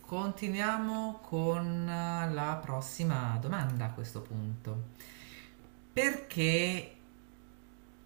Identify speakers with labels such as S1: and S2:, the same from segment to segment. S1: Continuiamo con la prossima domanda a questo punto. Perché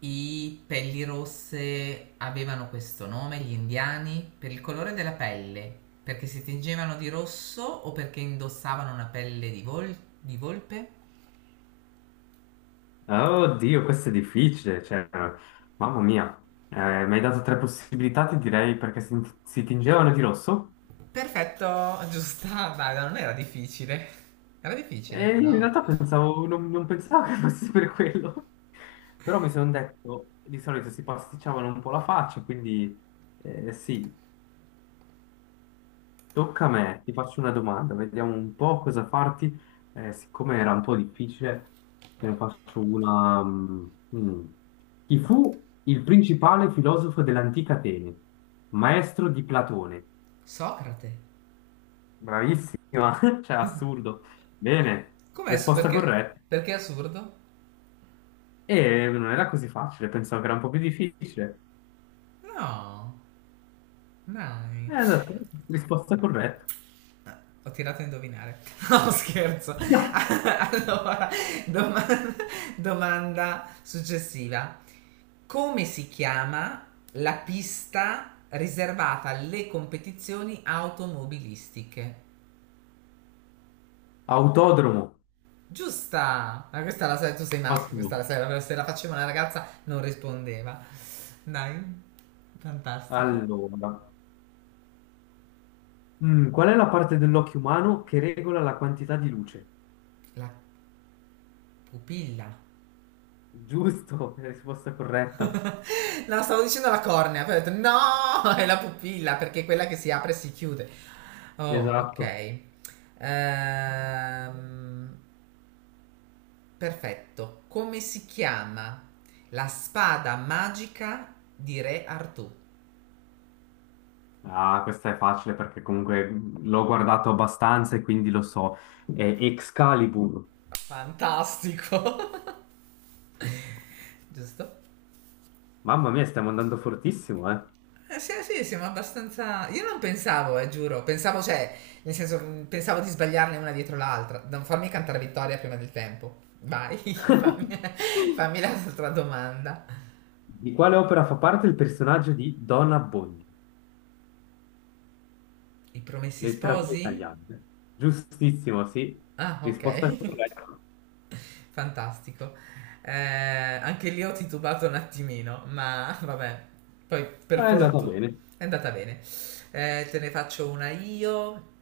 S1: i pelli rosse avevano questo nome, gli indiani? Per il colore della pelle? Perché si tingevano di rosso o perché indossavano una pelle di volpe?
S2: Ah, oddio, questo è difficile, cioè, mamma mia, mi hai dato tre possibilità, ti direi, perché si tingevano di rosso
S1: Perfetto, giusta, dai, non era difficile. Era difficile,
S2: e in
S1: no.
S2: realtà pensavo, non pensavo che fosse per quello, però mi sono detto, di solito si pasticciavano un po' la faccia, quindi sì. Tocca a me, ti faccio una domanda, vediamo un po' cosa farti. Siccome era un po' difficile, te ne faccio una. Mm. Chi fu il principale filosofo dell'antica Atene? Maestro di Platone.
S1: Socrate.
S2: Bravissima, cioè assurdo. Bene,
S1: Com'è su
S2: risposta
S1: perché?
S2: corretta.
S1: Perché è assurdo?
S2: E non era così facile, pensavo che era un po' più difficile.
S1: No, dai.
S2: Esatto, risposta corretta.
S1: Ho tirato a indovinare. No, scherzo. Allora, domanda, domanda successiva. Come si chiama la pista riservata alle competizioni automobilistiche?
S2: Autodromo,
S1: Giusta! Ma questa la sai, tu sei maschio, questa la
S2: ottimo.
S1: sai, se la faceva una ragazza non rispondeva. Dai, fantastico.
S2: Allora. Qual è la parte dell'occhio umano che regola la quantità di luce?
S1: La pupilla.
S2: Giusto, è la risposta corretta.
S1: No, stavo dicendo la cornea, poi ho detto no, è la pupilla perché è quella che si apre e si chiude. Oh,
S2: Esatto.
S1: ok. Ehm, Perfetto. Come si chiama la spada magica di Re Artù?
S2: Ah, questa è facile perché comunque l'ho guardato abbastanza e quindi lo so. È Excalibur.
S1: Fantastico. Giusto?
S2: Mamma mia, stiamo andando fortissimo, eh.
S1: Sì, sì, siamo abbastanza. Io non pensavo, giuro. Pensavo, cioè, nel senso, pensavo di sbagliarne una dietro l'altra. Non farmi cantare vittoria prima del tempo. Vai, fammi, fammi l'altra domanda.
S2: Di quale opera fa parte il personaggio di Don Abbondio?
S1: I promessi
S2: Letteratura
S1: sposi?
S2: italiana. Giustissimo, sì.
S1: Ah, ok.
S2: Risposta corretta.
S1: Fantastico. Anche lì ho titubato un attimino, ma vabbè. Poi, per
S2: Ma è andata
S1: fortuna,
S2: bene.
S1: è andata bene. Te ne faccio una io.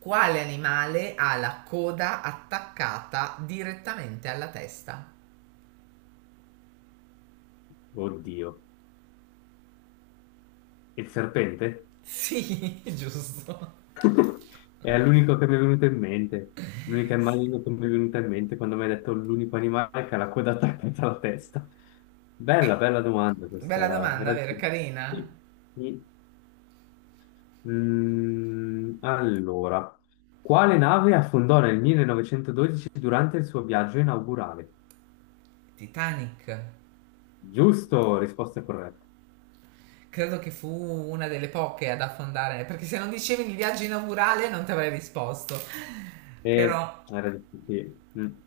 S1: Quale animale ha la coda attaccata direttamente alla testa?
S2: Oddio. Il serpente?
S1: Sì, giusto.
S2: È l'unico che mi è venuto in mente, l'unica immagine che mi è venuta in mente quando mi hai detto l'unico animale che ha la coda attaccata alla testa. Bella,
S1: Eh,
S2: bella domanda questa,
S1: Bella
S2: era,
S1: domanda,
S2: era
S1: vero?
S2: dura.
S1: Carina.
S2: Sì, sì. Allora, quale nave affondò nel 1912 durante il suo viaggio inaugurale?
S1: Titanic.
S2: Giusto, risposta corretta.
S1: Credo che fu una delle poche ad affondare, perché se non dicevi il viaggio inaugurale non ti avrei risposto. Però,
S2: Era difficile. Mm.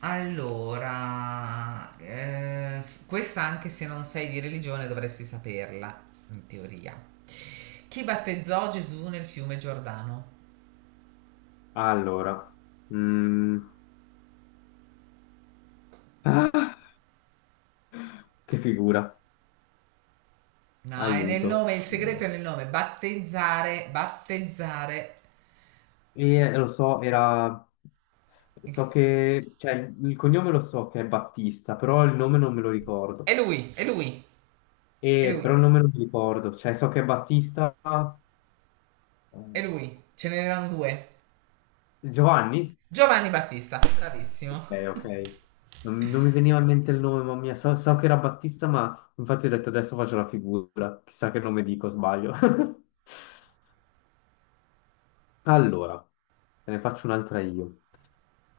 S1: allora, questa anche se non sei di religione dovresti saperla, in teoria. Chi battezzò Gesù nel fiume Giordano?
S2: Allora, mm, ah, che figura,
S1: No, è nel
S2: aiuto.
S1: nome, il segreto è nel nome. Battezzare, battezzare.
S2: Lo so, era...
S1: Il cu-
S2: So che... Cioè, il cognome lo so che è Battista, però il nome non me lo
S1: È
S2: ricordo.
S1: lui, è lui, è
S2: E,
S1: lui,
S2: però il nome non mi ricordo. Cioè, so che è Battista...
S1: è
S2: eh,
S1: lui. Ce n'erano due.
S2: Giovanni?
S1: Giovanni Battista,
S2: Ok,
S1: bravissimo.
S2: ok. Non mi veniva in mente il nome, mamma mia. So che era Battista, ma infatti ho detto adesso faccio la figura. Chissà che nome dico, sbaglio. Allora, te ne faccio un'altra io.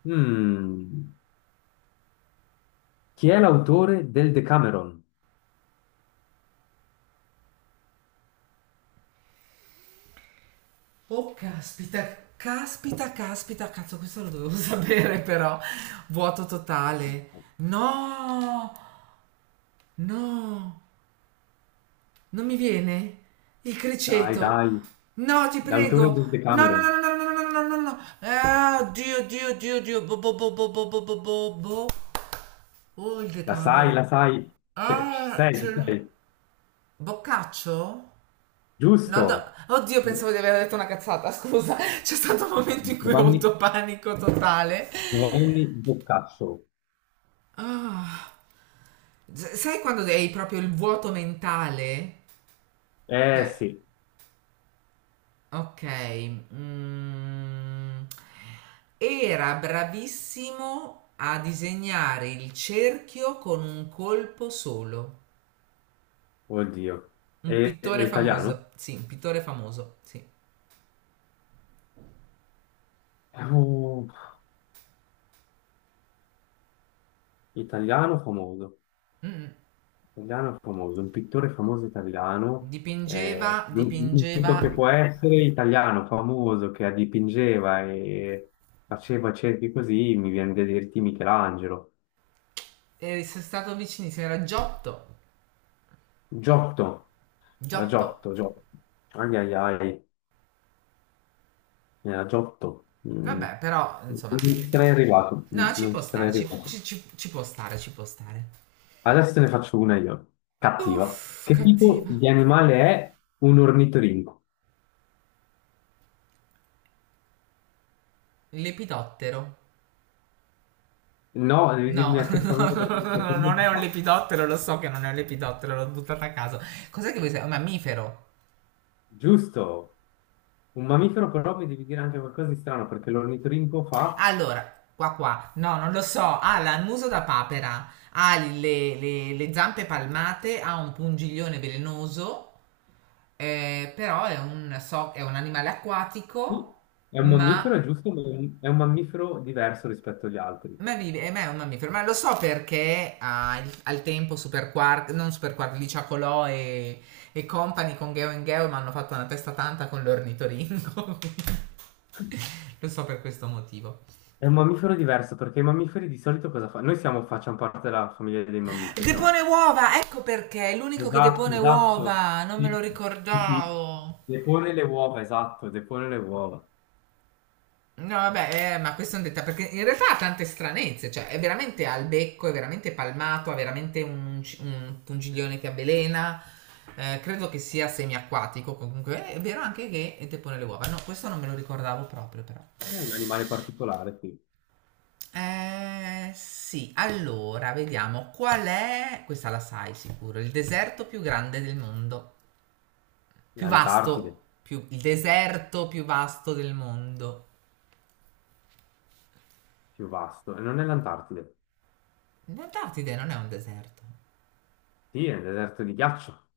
S2: Mm, Chi è l'autore del Decameron?
S1: Oh, caspita, caspita, caspita, cazzo, questo lo dovevo sapere però. Vuoto totale. No, no. Non mi viene? Il
S2: Dai,
S1: criceto?
S2: dai,
S1: No, ti
S2: l'autore
S1: prego!
S2: del
S1: No, no,
S2: Decameron,
S1: no, no, no, no, no, no, no, no! Ah, Dio, Dio, Dio, Dio! Bo, bo, bo, bo, bo, bo, bo, bo, bo. Oh, il
S2: la
S1: decamero!
S2: sai,
S1: Ah,
S2: ci
S1: c'era.
S2: sei,
S1: Boccaccio? No, no,
S2: giusto,
S1: oddio, pensavo di aver detto una cazzata, scusa. C'è stato un momento in cui ho
S2: Giovanni,
S1: avuto panico totale.
S2: Giovanni Boccaccio,
S1: Ah, sai quando hai proprio il vuoto mentale?
S2: eh
S1: Cioè,
S2: sì,
S1: okay, era bravissimo a disegnare il cerchio con un colpo solo.
S2: oddio,
S1: Un
S2: è
S1: pittore
S2: italiano?
S1: famoso, sì, un pittore famoso, sì.
S2: È un italiano famoso,
S1: Mh-mh.
S2: italiano famoso, un pittore famoso italiano,
S1: Dipingeva, dipingeva,
S2: l'unico che può essere italiano famoso che dipingeva e faceva cerchi così, mi viene da dirti Michelangelo,
S1: e sei stato vicinissimo, era Giotto,
S2: Giotto. Era
S1: Giotto.
S2: Giotto, Giotto. Ai ai ai, era Giotto. Mm.
S1: Vabbè, però, insomma,
S2: Non ci sarei arrivato,
S1: no, ci
S2: non
S1: può
S2: ci sarei
S1: stare,
S2: arrivato.
S1: ci può stare, ci può stare.
S2: Adesso te ne faccio una io. Cattiva.
S1: Uff,
S2: Che tipo
S1: cattiva.
S2: di animale è un ornitorinco?
S1: Lepidottero.
S2: No, devi
S1: No,
S2: dirmi a che famiglia
S1: non è un
S2: fa.
S1: lepidottero, lo so che non è un lepidottero, l'ho buttato a caso. Cos'è che vuoi sapere? Un mammifero.
S2: Giusto. Un mammifero però mi devi dire anche qualcosa di strano perché l'ornitorinco fa...
S1: Allora, qua qua, no, non lo so. Ha il muso da papera, ha le zampe palmate, ha un pungiglione velenoso, però è un animale acquatico,
S2: Sì, è un mammifero, è
S1: ma
S2: giusto, ma è un mammifero diverso rispetto agli altri.
S1: ma vive, ma è un mammifero, ma lo so perché ha al tempo Super Quark, non Super Quark, Licia Colò e, Company con Geo and Geo mi hanno fatto una testa tanta con l'ornitoringo. Lo so per questo motivo.
S2: È un mammifero diverso perché i mammiferi di solito cosa fanno? Noi siamo, facciamo parte della famiglia dei mammiferi,
S1: Depone
S2: no?
S1: uova, ecco perché, è l'unico che depone
S2: Esatto, esatto.
S1: uova, non me lo
S2: Sì, sì, sì.
S1: ricordavo.
S2: Depone le uova, esatto, depone le uova.
S1: No, vabbè, ma questo è un dettaglio, perché in realtà ha tante stranezze, cioè è veramente al becco, è veramente palmato, ha veramente un pungiglione che avvelena, credo che sia semiacquatico, comunque è vero anche che depone le uova, no, questo non me lo ricordavo proprio però.
S2: È un animale particolare qui.
S1: Sì, allora, vediamo, qual è, questa la sai sicuro, il deserto più grande del mondo, più vasto,
S2: L'Antartide,
S1: il deserto più vasto del mondo.
S2: più vasto. E non è l'Antartide.
S1: Non darti idea, non è un deserto,
S2: Sì, è un deserto di ghiaccio.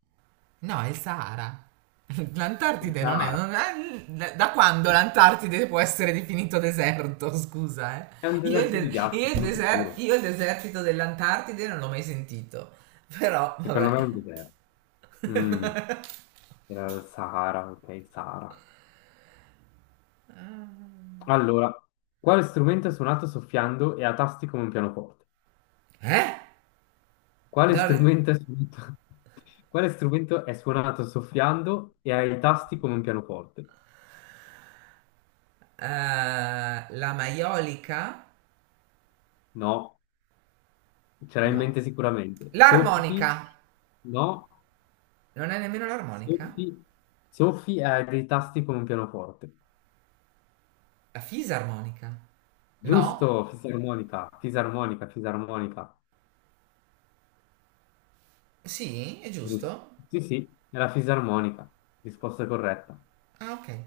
S1: no, è il Sahara.
S2: Il
S1: L'Antartide non è,
S2: Sahara.
S1: non è- Da quando l'Antartide può essere definito deserto? Scusa, eh.
S2: È un
S1: Io il,
S2: deserto di
S1: de-
S2: ghiaccio,
S1: io il
S2: sono
S1: deser-
S2: sicuro.
S1: io il desertito dell'Antartide non l'ho mai sentito. Però,
S2: Secondo
S1: vabbè.
S2: me è un deserto. Mm, era il Sahara, ok, Sahara. Allora, quale strumento è suonato soffiando e a tasti come un pianoforte?
S1: Eh?
S2: Quale
S1: Non ri-
S2: strumento è suonato? Quale strumento è suonato soffiando e ha i tasti come un pianoforte?
S1: La maiolica?
S2: No, ce l'hai in
S1: No.
S2: mente sicuramente. Soffi,
S1: L'armonica?
S2: no,
S1: Non è nemmeno l'armonica?
S2: soffi, soffi e ha dei tasti come un pianoforte.
S1: La fisarmonica? No?
S2: Giusto, fisarmonica, fisarmonica, fisarmonica.
S1: Sì, è
S2: Giusto.
S1: giusto?
S2: Sì, sì, è la fisarmonica. Risposta corretta.
S1: Ah, ok.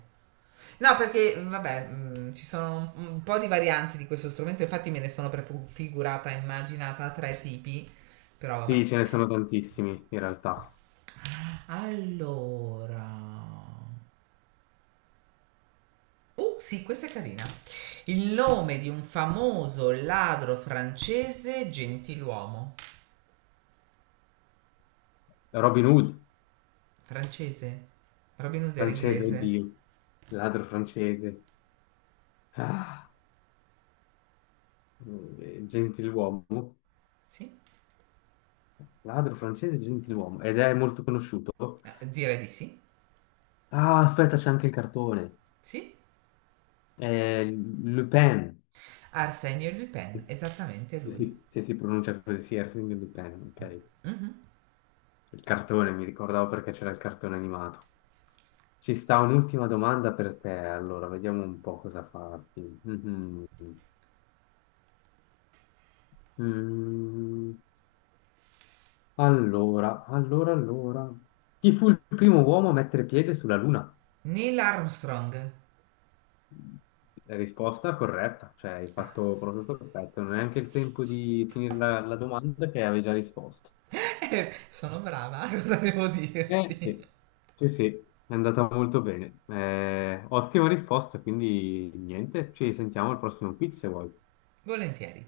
S1: No, perché vabbè, ci sono un po' di varianti di questo strumento, infatti me ne sono prefigurata, immaginata tre tipi, però vabbè.
S2: Sì, ce ne sono tantissimi in realtà.
S1: Allora. Oh, sì, questa è carina. Il nome di un famoso ladro francese gentiluomo.
S2: Robin Hood,
S1: Francese? Robin Hood era
S2: francese,
S1: inglese?
S2: oddio, ladro francese. Ah. Gentiluomo,
S1: Sì?
S2: ladro francese Gentiluomo, ed è molto conosciuto.
S1: Direi di sì.
S2: Ah, aspetta, c'è anche il cartone.
S1: Sì?
S2: È Le Pen,
S1: Arsenio Lupin, esattamente lui.
S2: se si pronuncia così, sì, Arsène Lupin, ok. Il cartone, mi ricordavo perché c'era il cartone animato. Ci sta un'ultima domanda per te, allora, vediamo un po' cosa farti. Mhm. Mm, allora, allora, allora. Chi fu il primo uomo a mettere piede sulla Luna?
S1: Neil Armstrong.
S2: La risposta corretta, cioè hai fatto proprio perfetto, non è neanche il tempo di finire la domanda che avevi già risposto.
S1: Sono brava, cosa devo dirti?
S2: Sì, sì, sì, è andata molto bene. Ottima risposta, quindi niente, ci sentiamo al prossimo quiz se vuoi.
S1: Volentieri.